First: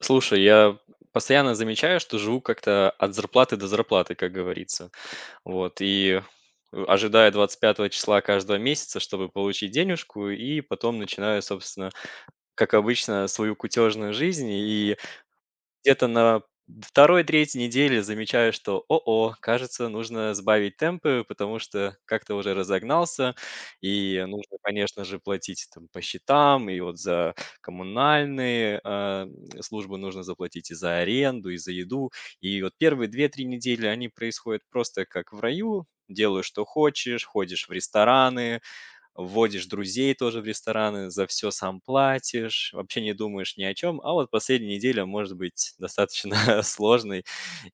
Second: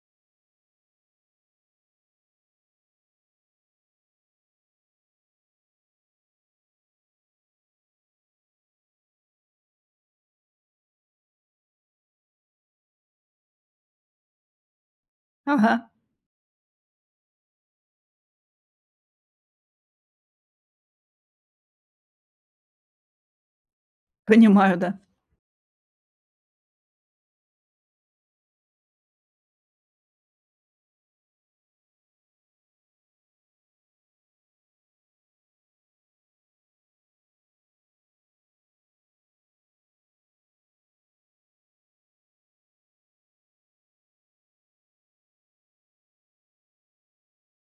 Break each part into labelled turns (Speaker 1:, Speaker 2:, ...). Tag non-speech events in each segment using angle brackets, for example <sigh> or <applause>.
Speaker 1: Слушай, я постоянно замечаю, что живу как-то от зарплаты до зарплаты, как говорится. Вот, и ожидаю 25 числа каждого месяца, чтобы получить денежку, и потом начинаю, собственно, как обычно, свою кутежную жизнь. И
Speaker 2: Ага,
Speaker 1: где-то на второй 3 неделе замечаю, что о-о, кажется, нужно сбавить темпы, потому что как-то уже разогнался, и нужно,
Speaker 2: понимаю, да.
Speaker 1: конечно же, платить там по счетам, и вот за коммунальные, службы нужно заплатить и за аренду, и за еду. И вот первые две-три недели, они происходят просто как в раю. Делаю, что хочешь, ходишь в рестораны, вводишь друзей тоже в рестораны, за все сам платишь, вообще не думаешь ни о чем. А вот последняя неделя может быть достаточно <laughs> сложной,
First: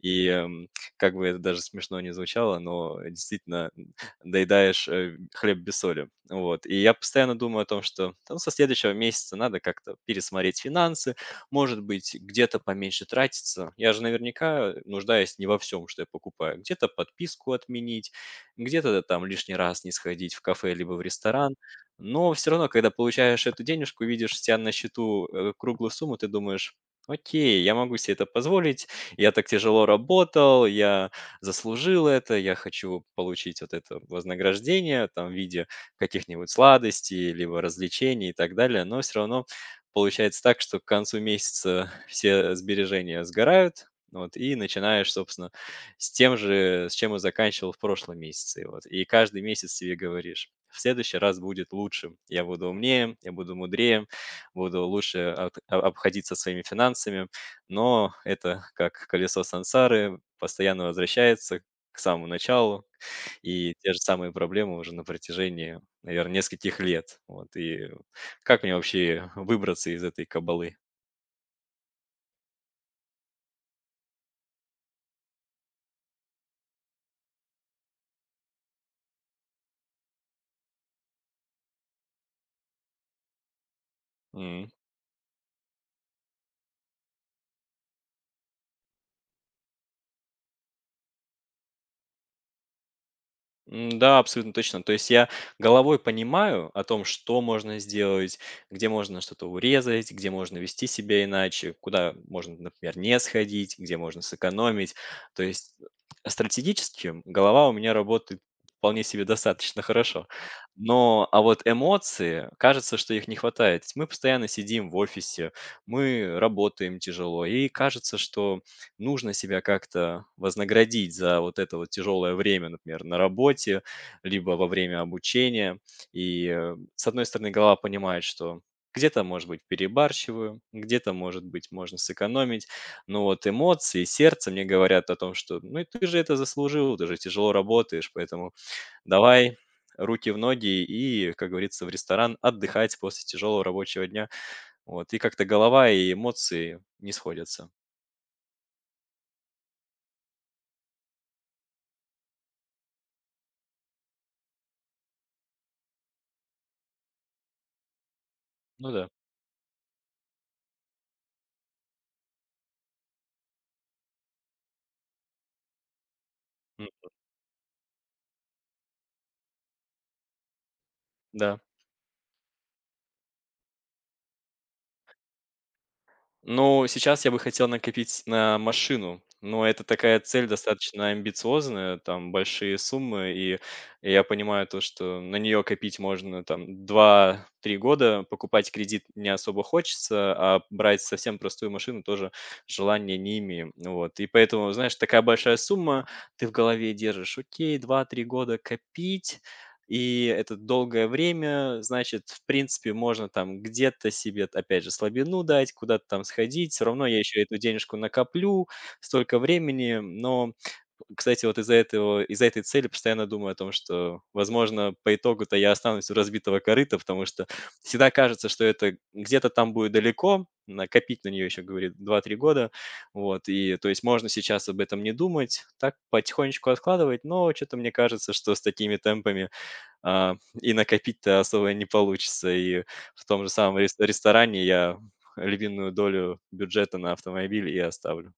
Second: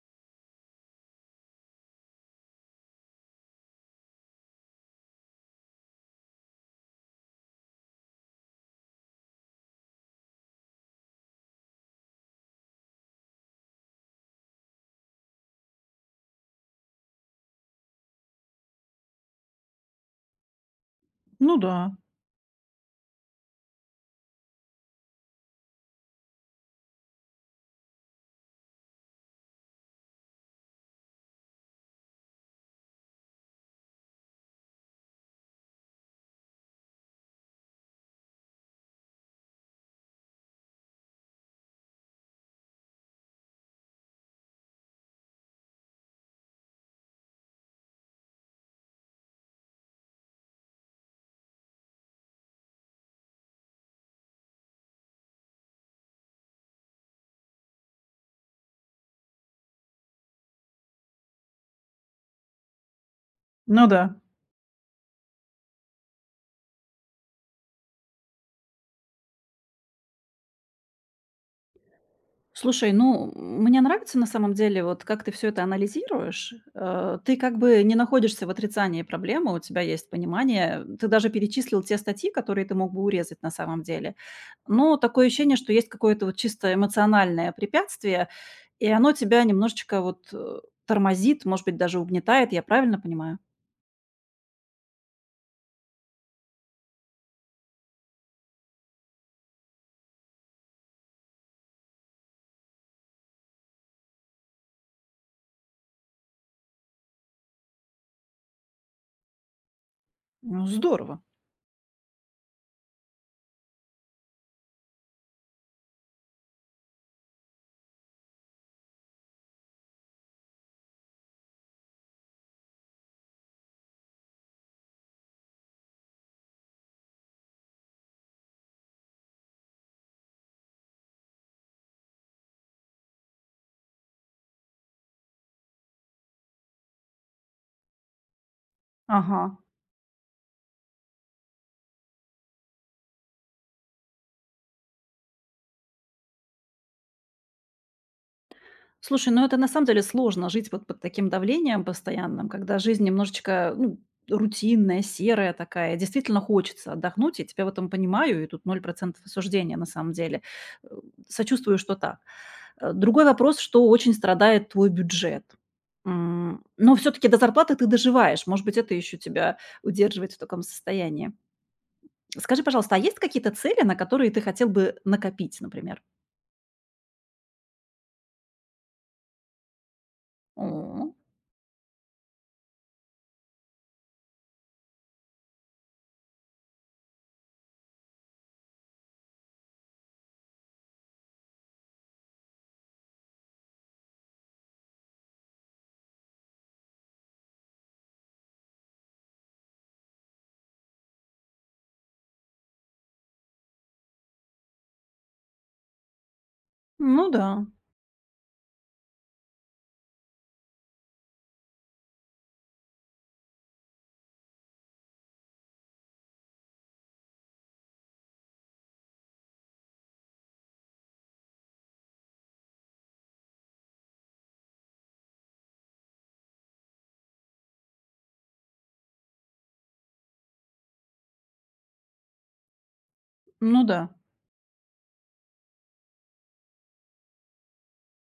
Speaker 1: и, как бы это даже смешно не звучало, но действительно, доедаешь, хлеб без соли. Вот, и я постоянно думаю о том, что, ну, со следующего месяца надо как-то пересмотреть финансы, может быть, где-то поменьше тратиться. Я же наверняка нуждаюсь не во всем, что я покупаю. Где-то подписку отменить, где-то да, там лишний раз не сходить в кафе либо в
Speaker 2: Ну
Speaker 1: ресторан.
Speaker 2: да,
Speaker 1: Но все равно, когда получаешь эту денежку, видишь у себя на счету круглую сумму, ты думаешь, окей, я могу себе это позволить, я так тяжело работал, я заслужил это, я хочу получить вот это вознаграждение там, в виде каких-нибудь сладостей, либо развлечений и так далее, но все равно получается так, что к концу месяца все сбережения сгорают, вот, и начинаешь, собственно, с тем же, с чем мы заканчивал в прошлом месяце. Вот. И каждый месяц себе говоришь, в следующий раз будет лучше. Я буду умнее, я буду мудрее, буду лучше обходиться своими финансами. Но это как колесо сансары, постоянно возвращается к самому началу. И
Speaker 2: ну
Speaker 1: те же
Speaker 2: да.
Speaker 1: самые проблемы уже на протяжении, наверное, нескольких лет. Вот. И как мне вообще выбраться из этой кабалы?
Speaker 2: Слушай, ну, мне нравится на самом деле, вот как ты все это анализируешь. Ты как бы не находишься в отрицании проблемы, у тебя есть понимание. Ты даже перечислил те статьи, которые ты мог бы урезать на самом деле.
Speaker 1: М.
Speaker 2: Но такое ощущение, что есть какое-то вот чисто эмоциональное препятствие, и оно тебя немножечко тормозит, может быть, даже угнетает. Я правильно понимаю?
Speaker 1: М, да, абсолютно точно. То есть я головой понимаю о том, что можно сделать, где можно что-то урезать, где можно вести себя иначе, куда можно, например, не сходить, где можно сэкономить. То есть стратегически голова у меня работает вполне себе достаточно хорошо.
Speaker 2: Ну, здорово.
Speaker 1: Но, а вот эмоции, кажется, что их не хватает. Мы постоянно сидим в офисе, мы работаем тяжело, и кажется, что нужно себя как-то вознаградить за вот это вот тяжелое время, например, на работе, либо во время обучения. И, с одной стороны, голова понимает, что где-то, может быть, перебарщиваю, где-то, может быть, можно сэкономить. Но вот эмоции, сердце мне говорят о том, что ну и ты же это заслужил, ты же тяжело работаешь, поэтому
Speaker 2: Ага.
Speaker 1: давай руки в ноги и, как говорится, в ресторан отдыхать после тяжелого рабочего дня. Вот. И как-то голова и эмоции не сходятся.
Speaker 2: Слушай, ну это на самом деле сложно жить вот под таким давлением постоянным, когда жизнь немножечко, ну, рутинная, серая такая. Действительно хочется отдохнуть, я тебя в этом понимаю, и тут ноль
Speaker 1: Ну да.
Speaker 2: процентов осуждения на самом деле. Э, Сочувствую, что так. Другой вопрос, что очень страдает твой бюджет.
Speaker 1: М,
Speaker 2: Но все-таки до зарплаты ты доживаешь. Может быть, это еще тебя удерживает в таком состоянии.
Speaker 1: да.
Speaker 2: Скажи, пожалуйста, а есть какие-то цели, на которые ты хотел бы накопить, например?
Speaker 1: Ну, сейчас я бы хотел накопить на машину, но это такая цель достаточно
Speaker 2: О,
Speaker 1: амбициозная, там большие суммы, и я понимаю то, что на нее копить можно там два-три года, покупать кредит не особо хочется, а брать совсем простую машину тоже желания не имею. Вот. И поэтому, знаешь, такая большая сумма, ты в голове держишь, окей, два-три года копить, и это долгое время, значит, в принципе, можно там где-то себе, опять же, слабину дать, куда-то там сходить. Все равно я
Speaker 2: ну
Speaker 1: еще
Speaker 2: да,
Speaker 1: эту денежку накоплю, столько времени. Но, кстати, вот из-за этого, из-за этой цели постоянно думаю о том, что, возможно, по итогу-то я останусь у разбитого корыта, потому что всегда кажется, что это где-то там будет далеко, накопить на нее еще, говорит, два-три года, вот, и, то есть, можно сейчас об этом не думать, так потихонечку откладывать, но что-то мне кажется, что с такими темпами а, и накопить-то особо не получится. И в том же самом
Speaker 2: ну
Speaker 1: рес
Speaker 2: да.
Speaker 1: ресторане я львиную долю бюджета на автомобиль и оставлю.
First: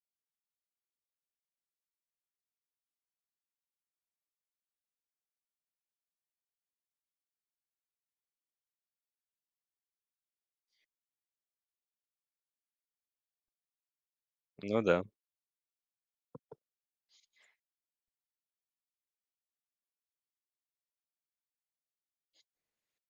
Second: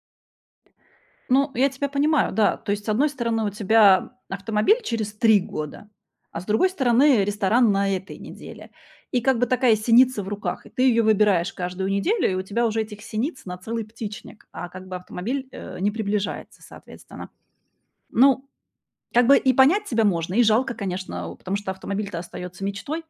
Speaker 2: Ну, я тебя понимаю, да. То есть, с одной стороны, у тебя автомобиль через 3 года, а с другой стороны, ресторан на этой неделе. И как бы такая синица в руках, и ты ее выбираешь каждую неделю, и у тебя уже этих синиц на целый птичник, а
Speaker 1: Ну
Speaker 2: как бы
Speaker 1: да.
Speaker 2: автомобиль не приближается, соответственно. Ну, как бы и понять тебя можно, и жалко, конечно, потому что автомобиль-то остается мечтой,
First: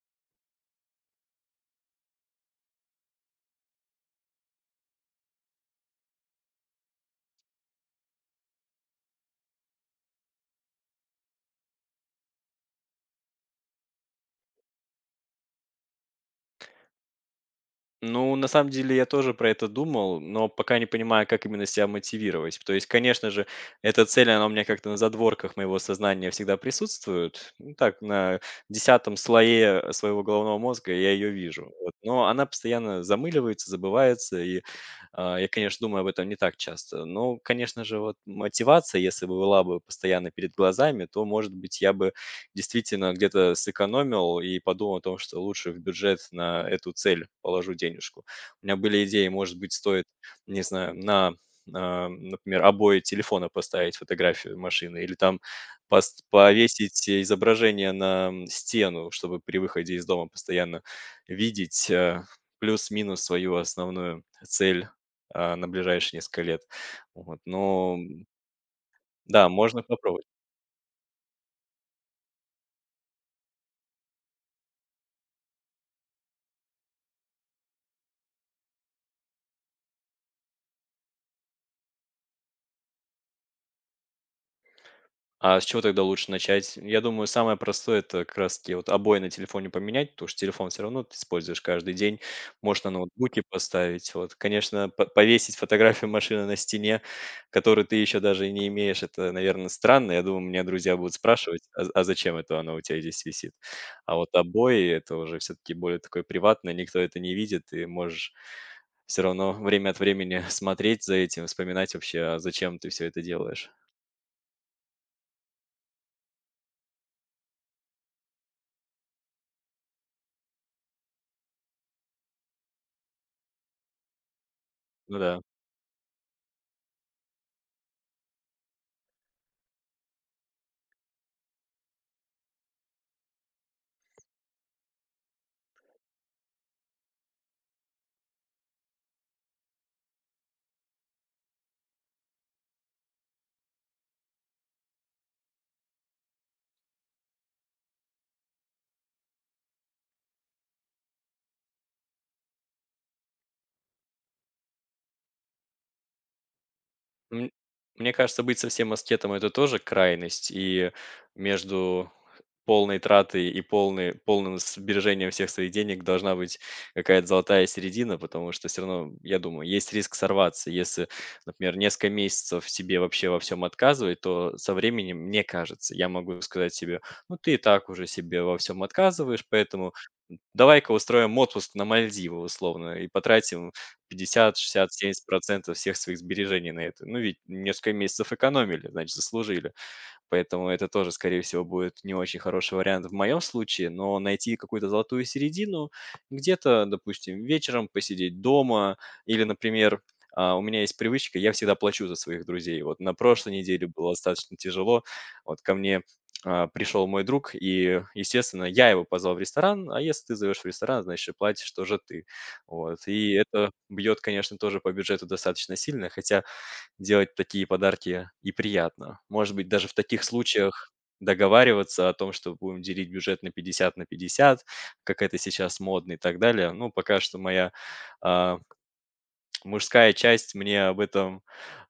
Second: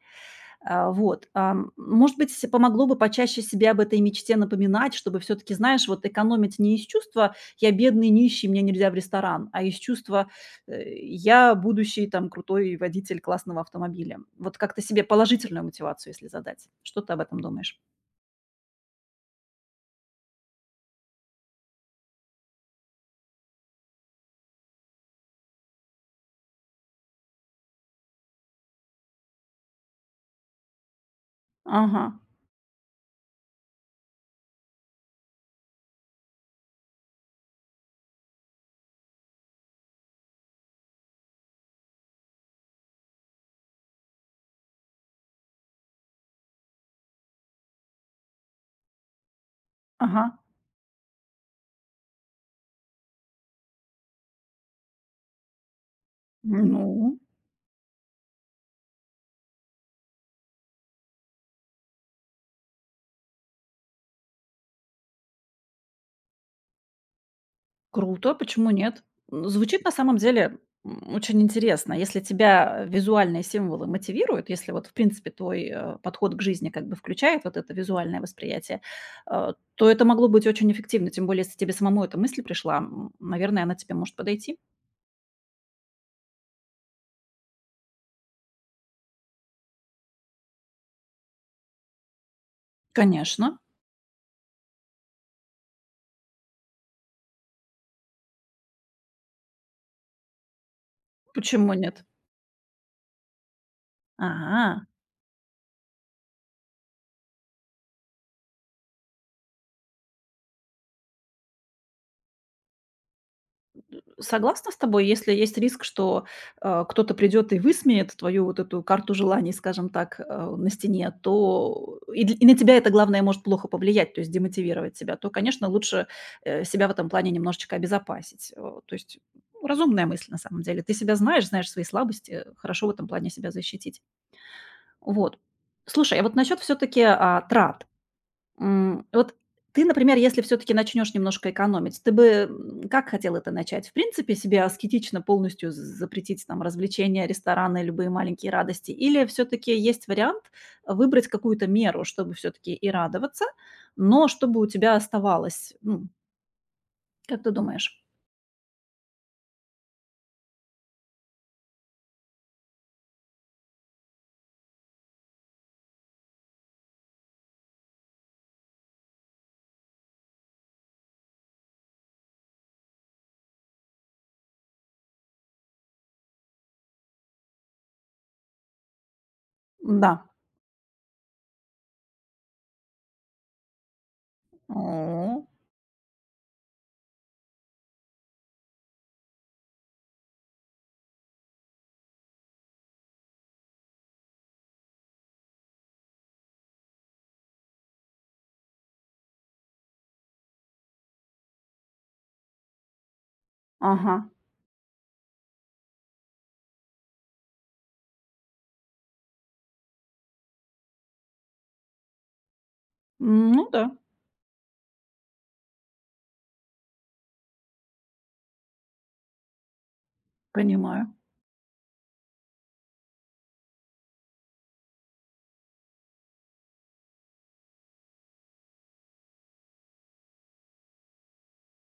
Speaker 2: может быть, с помогло бы почаще себе об этой мечте напоминать, чтобы все таки, знаешь, вот экономить не из чувства: "Я бедный, нищий, мне нельзя в ресторан", а из чувства, "Я будущий там крутой водитель классного автомобиля". Вот как-то себе положительную мотивацию, если задать. Что ты об этом думаешь?
Speaker 1: Ну, на самом деле я тоже про это думал, но пока не понимаю, как именно себя мотивировать. То есть, конечно же, эта цель, она у меня как-то на задворках моего сознания всегда присутствует. Ну, так, на десятом слое своего головного мозга я ее вижу. Вот.
Speaker 2: Ага,
Speaker 1: Но она постоянно замыливается, забывается, и я, конечно, думаю об этом не так часто. Но, конечно же, вот мотивация, если бы была бы постоянно перед глазами, то, может быть, я бы действительно где-то сэкономил и подумал о том, что лучше в бюджет на эту цель положу денежку. У меня были идеи, может быть, стоит,
Speaker 2: ага.
Speaker 1: не знаю, на, например, обои телефона поставить фотографию машины или там повесить
Speaker 2: Ну.
Speaker 1: изображение на стену, чтобы при выходе из дома постоянно видеть плюс-минус свою основную цель на ближайшие несколько лет. Вот. Но
Speaker 2: Круто, почему нет?
Speaker 1: да, можно
Speaker 2: Звучит на самом
Speaker 1: попробовать.
Speaker 2: деле, очень интересно. Если тебя визуальные символы мотивируют, если вот, в принципе, твой, подход к жизни как бы включает вот это визуальное восприятие, то это могло быть очень эффективно. Тем более, если тебе самому эта мысль пришла, наверное, она тебе может подойти.
Speaker 1: А с чего тогда лучше начать? Я думаю, самое простое — это как раз-таки вот обои на телефоне поменять, потому что телефон все равно ты используешь каждый день. Можешь на ноутбуке
Speaker 2: Конечно,
Speaker 1: поставить. Вот, конечно, по повесить фотографию машины на стене, которую ты еще даже и не имеешь, это, наверное, странно. Я думаю, меня друзья будут спрашивать:
Speaker 2: почему
Speaker 1: "А
Speaker 2: нет?
Speaker 1: зачем это оно у тебя здесь висит?" А вот
Speaker 2: Ага.
Speaker 1: обои — это уже все-таки более такое приватное, никто это не видит. И можешь все равно время от времени <laughs> смотреть за этим, вспоминать вообще, а зачем ты все это делаешь.
Speaker 2: Согласна с тобой, если есть риск, что, кто-то придет и высмеет твою вот эту карту желаний, скажем так, на стене, то и дл и на тебя это, главное, может плохо повлиять, то есть демотивировать себя,
Speaker 1: Ну
Speaker 2: то,
Speaker 1: да.
Speaker 2: конечно, лучше, себя в этом плане немножечко обезопасить. То есть, ну, разумная мысль на самом деле. Ты себя знаешь, знаешь свои слабости, хорошо в этом плане себя защитить. Вот. Слушай, а вот насчет все-таки, трат. Вот ты, например, если все таки начнешь немножко экономить, ты бы, как хотел это начать? В принципе, себе аскетично полностью з запретить там развлечения, рестораны, любые маленькие радости? Или все таки есть вариант выбрать какую-то меру, чтобы все таки и радоваться, но чтобы у тебя оставалось? Как
Speaker 1: М,
Speaker 2: ты думаешь?
Speaker 1: Мне кажется, быть совсем аскетом — это тоже крайность, и между полной траты и полной полным сбережением всех своих денег должна быть какая-то золотая середина, потому что все равно, я думаю, есть риск сорваться. Если, например, несколько месяцев себе вообще во всем отказывать, то со временем, мне кажется, я могу сказать себе: "Ну, ты и так уже себе во всем отказываешь, поэтому
Speaker 2: Да.
Speaker 1: давай-ка устроим отпуск на Мальдивы, условно, и потратим 50, 60,
Speaker 2: О,
Speaker 1: 70 всех своих сбережений на это". Ну, ведь несколько месяцев экономили, значит, заслужили. Поэтому это тоже, скорее всего, будет не очень хороший вариант в моем случае, но найти какую-то золотую середину, где-то, допустим, вечером посидеть дома или, например, у меня есть привычка, я всегда плачу за своих друзей. Вот на прошлой неделе было
Speaker 2: ага.
Speaker 1: достаточно тяжело. Вот ко мне пришел мой друг, и, естественно, я его позвал в ресторан, а если ты зовешь в ресторан, значит, и платишь тоже ты. Вот. И
Speaker 2: Ну
Speaker 1: это
Speaker 2: да,
Speaker 1: бьет, конечно, тоже по бюджету достаточно сильно, хотя делать такие подарки и приятно. Может быть, даже в таких случаях
Speaker 2: понимаю.
Speaker 1: договариваться о том, что будем делить бюджет на 50 на 50, как это сейчас модно и так далее. Ну, пока что моя а, мужская часть мне об этом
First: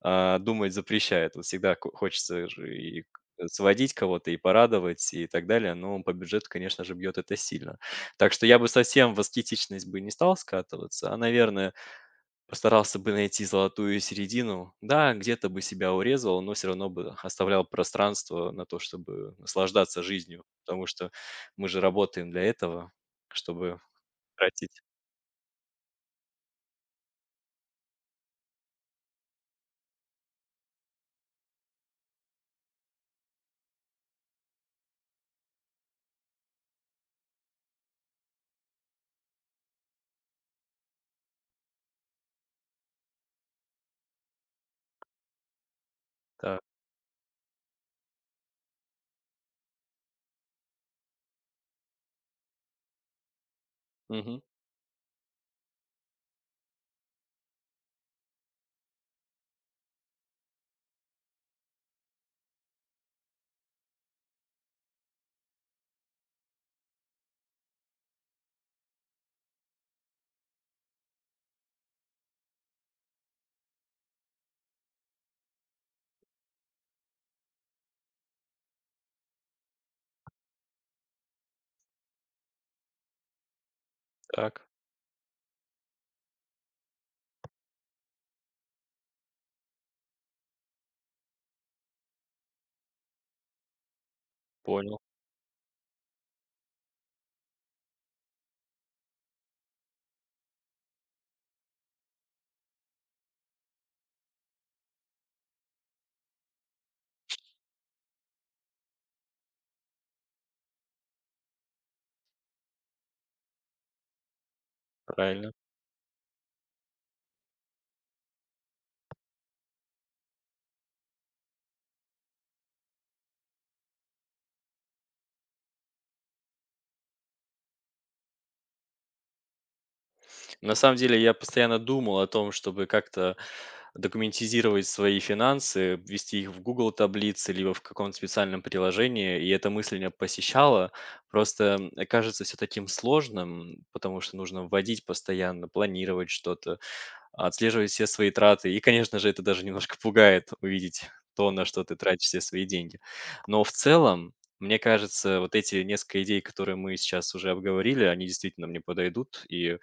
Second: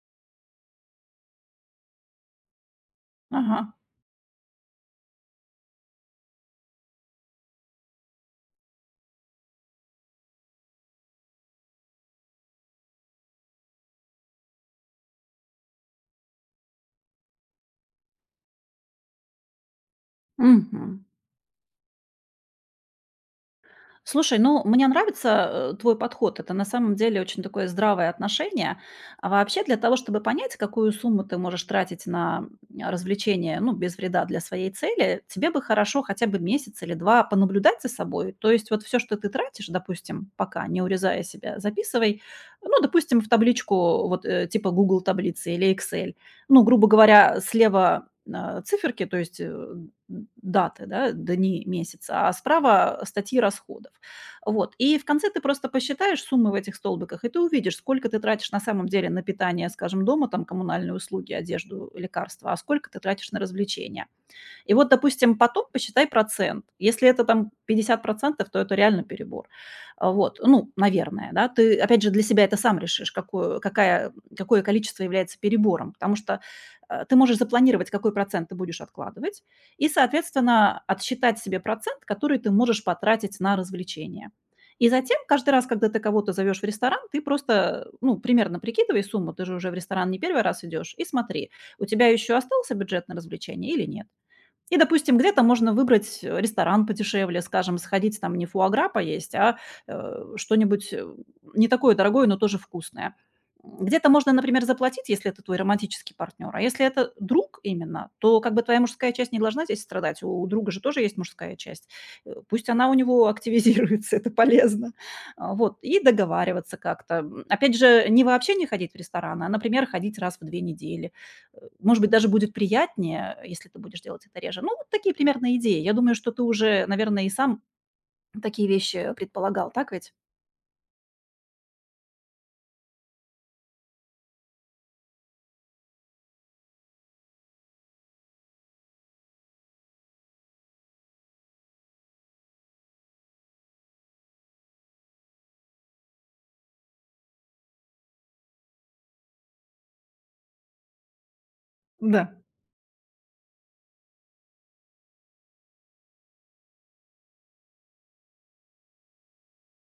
Speaker 1: думать запрещает. Вот всегда хочется же и
Speaker 2: Ага.
Speaker 1: сводить кого-то и порадовать и так далее, но по бюджету, конечно же, бьет это сильно. Так что я бы совсем в аскетичность бы не стал скатываться, а, наверное, постарался бы найти золотую середину. Да, где-то бы себя урезал, но все равно бы оставлял пространство на то, чтобы наслаждаться жизнью, потому
Speaker 2: Мгм.
Speaker 1: что мы же работаем для этого, чтобы
Speaker 2: Слушай, ну,
Speaker 1: тратить.
Speaker 2: мне нравится, твой подход. Это на самом деле очень такое здравое отношение. А вообще для того, чтобы понять, какую сумму ты можешь тратить на, развлечения, ну, без вреда для своей цели, тебе бы хорошо хотя бы месяц или 2 понаблюдать за собой. То есть вот все, что ты тратишь, допустим, пока, не урезая себя, записывай, ну, допустим, в табличку вот, типа Google таблицы" или Excel.
Speaker 1: Да.
Speaker 2: Ну, грубо говоря, слева циферки, то есть, даты, да, дни месяца, а справа статьи расходов.
Speaker 1: Мгм.
Speaker 2: Вот. И в конце ты просто посчитаешь суммы в этих столбиках, и ты увидишь, сколько ты тратишь на самом деле на питание, скажем, дома, там, коммунальные услуги, одежду, лекарства, а сколько ты тратишь на развлечения. И вот, допустим, потом посчитай процент. Если это там 50%, то это реально перебор. А, вот, ну, наверное, да. Ты, опять же, для себя это сам решишь, какое, какая, какое количество является перебором, потому что ты можешь запланировать, какой процент ты будешь откладывать, и, соответственно, отсчитать себе процент, который ты можешь потратить на развлечения.
Speaker 1: Так,
Speaker 2: И затем, каждый раз, когда ты кого-то зовешь в ресторан, ты просто, ну, примерно прикидывай сумму, ты же уже в ресторан не первый раз идешь, и смотри, у тебя еще остался бюджет на развлечение или нет. И,
Speaker 1: понял.
Speaker 2: допустим, где-то можно выбрать ресторан подешевле, скажем, сходить там не фуагра поесть, а, что-нибудь, не такое дорогое, но тоже вкусное. Где-то можно, например, заплатить, если это твой романтический партнер, а если это друг именно, то как бы твоя мужская часть не должна здесь страдать. У друга же тоже есть мужская часть. Пусть она у него активизируется, <laughs> это полезно.
Speaker 1: Правильно.
Speaker 2: А, вот, и договариваться как-то. Опять же, не вообще не ходить в ресторан, а, например, ходить раз в 2 недели. Может быть, даже будет приятнее, если ты будешь делать это реже. Ну, вот такие примерно идеи. Я думаю, что ты уже, наверное, и сам такие вещи предполагал, так ведь?
Speaker 1: На самом деле я постоянно думал о том, чтобы как-то документизировать свои финансы, ввести их в Google таблицы либо в каком-то специальном приложении, и эта мысль меня посещала. Просто кажется все таким сложным, потому что нужно вводить постоянно, планировать что-то, отслеживать все свои траты. И, конечно же, это даже немножко пугает увидеть то, на что ты тратишь
Speaker 2: Да.
Speaker 1: все свои деньги. Но в целом, мне кажется, вот эти несколько идей, которые мы сейчас уже обговорили, они действительно мне подойдут, и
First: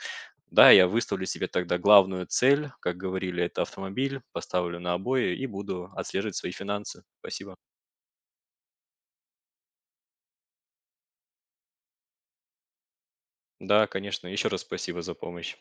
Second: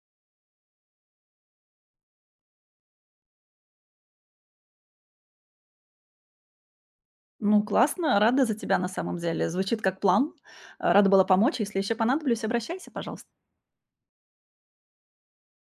Speaker 1: да, я выставлю себе тогда главную цель, как говорили, это автомобиль, поставлю на обои и буду отслеживать свои финансы. Спасибо.
Speaker 2: Ну, классно, рада за тебя на самом деле. Звучит как план. Рада была помочь. Если еще понадоблюсь, обращайся, пожалуйста.
Speaker 1: Да, конечно. Еще раз спасибо за помощь.